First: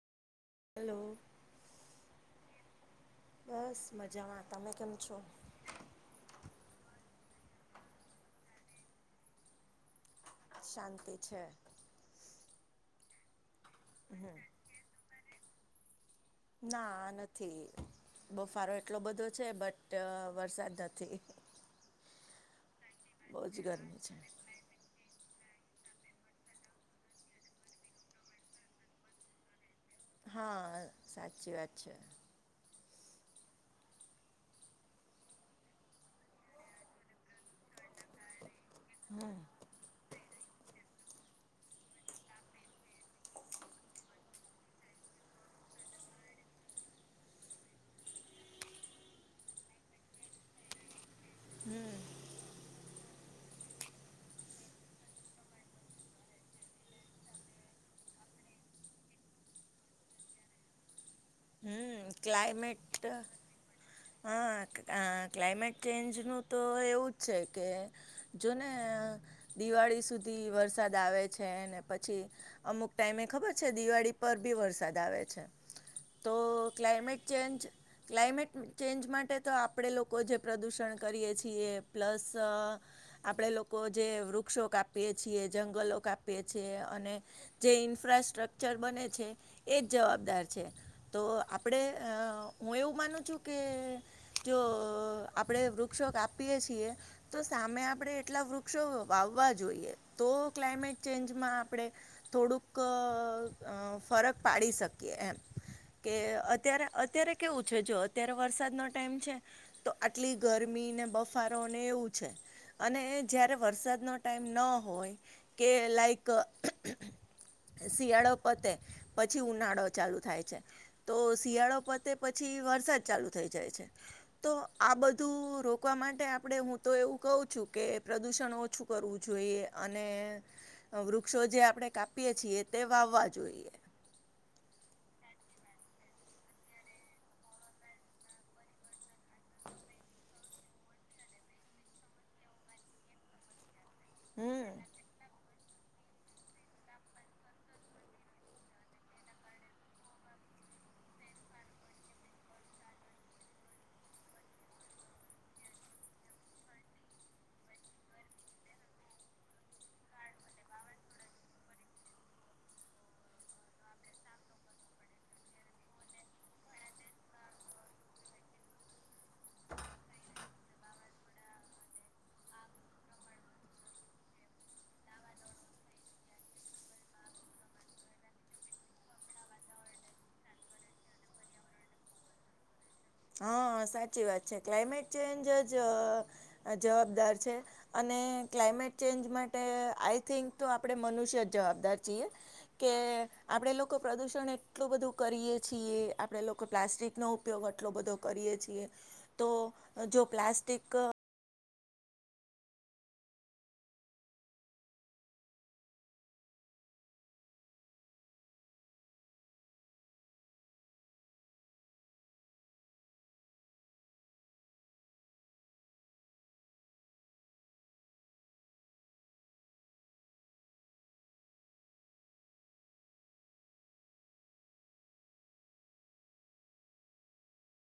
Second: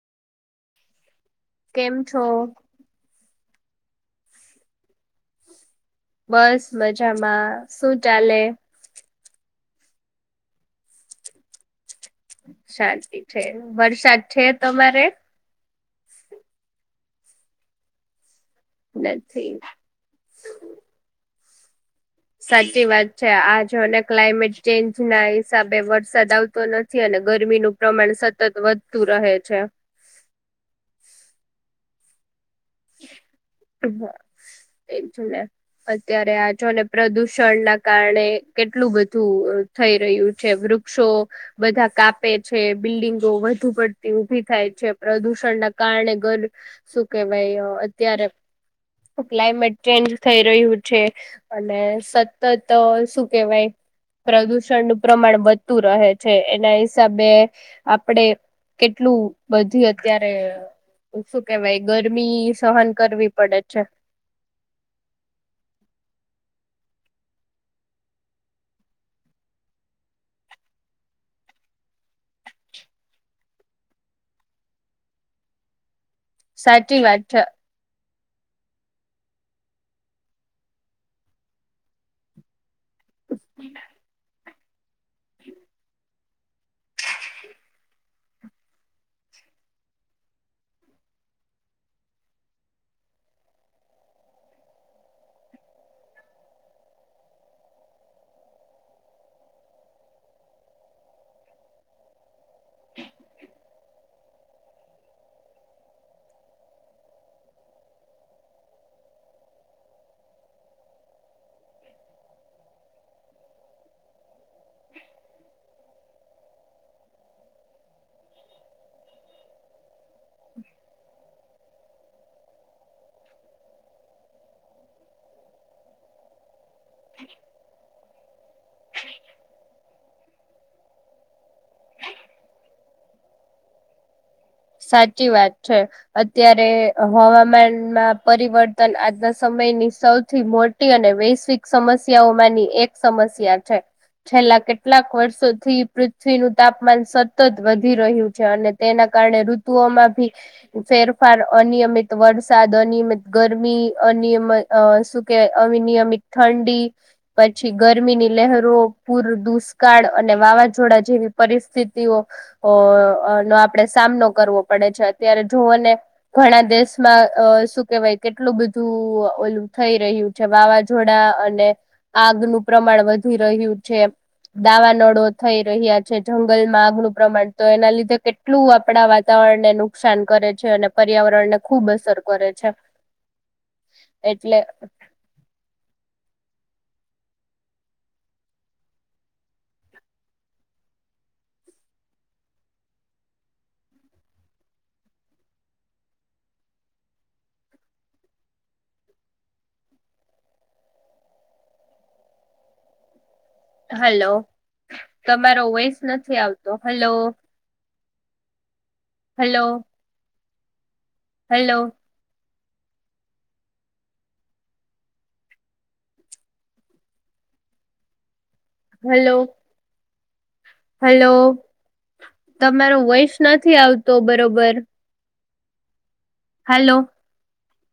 Hello કેમ છો? બસ મજામાં તમે કેમ છો? બસ મજામાં શું ચાલે શાંતિ છે. શાંતિ છે વરસાદ છે તમારે ના નથી બફારો એટલો બધો છે નથી બટ વરસાદ નથી સાચી વાત છે બહુ જ આ જો ને ગરમી છે ક્લાઇમેટ ચેન્જ ના હિસાબે વરસાદ આવતો નથી અને ગરમીનું પ્રમાણ સતત વધતું રહે છે. હા સાચી વાત છે. હમ એજ ને અત્યારે આજ જોને પ્રદુષણ ના કારણે કેટલું બધું અ થઈ રહ્યું છે. છે વૃક્ષો બધા કાપે છે બિલ્ડીંગો વધુ પડતી ઉભી થાય છે પ્રદુષણ ણ ના કારણે ઘર શું કે ભાઈ અત્યારે ક્લાયમેટ ચેન્જ થઈ રહ્યું છે. અને સત તો શું કેહેવાય પ્રદુષણનું‌ પ્રમાણ વધતું રહે છે એના હિસાબે આપણેે કેટલું બધી અત્યારે શું કેવાય હમ ગરમી સહન ક્લાઇમેટ કરવી પડે છે હા ન ક્લાઇમેટ ચેન્જનું તો હ [inaudible] એવું જો ને દિવાળી સુધી વરસાદ આવે છેને પછ અમુક ટાઈમે ખબર છે દિવાળી પર ભી વરસાદ આવે છે. [inaudible] [inaudible] તો સાચી વાત ક્લાઇમેટ છે ચેન્જ ક્લાઇમેટ ચેન્જ માટે તો આપણે લોકો જે પ્રદૂષણ કરીએ છીએ પ્લસ અ આપડે લોકો જે વૃક્ષો કાપીએ છીએ જંગલો કાપી આપ છે અને જે ઇન્ફ્રાસ્ટ્રકચર બને છે એ જ જવાબદાર છે તો આપણે અ હું એવું માનું છું કે જો અ આપણે વૃક્ષો કાપિયે છીએ તો સામે આપણે એટલા વૃક્ષો વાવવા જોઈએ તો ક્લાયમેટ ચેન્જ ચેન્જ માં આપણે થોડુંક અ ફરક પાડી શકીએ એમ કે અત્યારે અત્યારે કેવું છે જો અત્યારે વરસાદનો ટાઈમ છે તો આટલી ગરમીને બફારો ને એવું છે અને જયારે વરસાદનો ટાઈમ ન હોય કે લાઈક અ શિયાળો પતે પછી ઉનાળો ચાલુ થાય છે તો શિયાળો પતે પછી વરસાદ ચાલુ થઈ જાય છે તો આ બધું રોકવા માટે આપણે હું તો એવું કઉ છું કે પ્રદુષણ ઓછું કરવું જોઈએ અને વૃક્ષો જે આપણે કાપીએ છીએ તે વાવવા જોઈએ હ [inaudible] સાચી વાત છે અત્યારે હવામાનમાં પરિવર્તન આજના સમય ની સૌથી મોટી અને વૈશ્વિક સમસ્યાઓમાંની એક સમસ્યા છે છેલ્લા હમ કેટલાક વર્ષો થી પૃથ્વીનું તાપમાન સતત વધી રહ્યું છે અને તેના કારણે ઋતુમાં ભી ફેરફાર અનિયમિત વરસાદ અનિયમિત ગરમી અનિયમિત અ શું કે અવિનિયમિત ઠંડી પછી ગરમીની લહેરો પૂર દૂષ દુષ્કાળ અને વાવાઝોડા જેવી પરિસ્થિતિઓ અ નો આપે સામનો કરવો પડે છે અત્યારે જોને ઘણા દેશમાં અ શું કેહેવાય કેટલું બધું ઓલું થઈ રહ્યું છે વાવાઝોડા અને આગનું પ્રમાણ વધી રહ્યું છે દાવાનળો થઈ રહ્યા છે જંગલમાં આગનું પ્રમાણ તો એના લીધે કેટલું આપણા વા વાતાવરણ ને નુકસાન કરે છે અને પર્યાવરણ ને ખુબ અસર કરે છે હા સાચી વાત છે એટલે ક્લાયમેટ ચેન્જ જ જવાબદાર છે અને ક્લાઇમેટ ચેન્જ માટે આઈ થિંક તો આપણેે મનુષ્ય જ જવાબદારીએ કે આપણે લોકો પ્રદુષણ એટલું બધું કરીએ છીએ આપણે લોકો પ્લાસ્ટિક નો ઉપયોગ આટલો બધો કરીએ છીએ તો જો પ્લાસ્ટિક હલો તમારો વોઇસ નથી આવતો hello hello hello hello hello તમારો વોઈસ નથી આવતો બરોબર હલો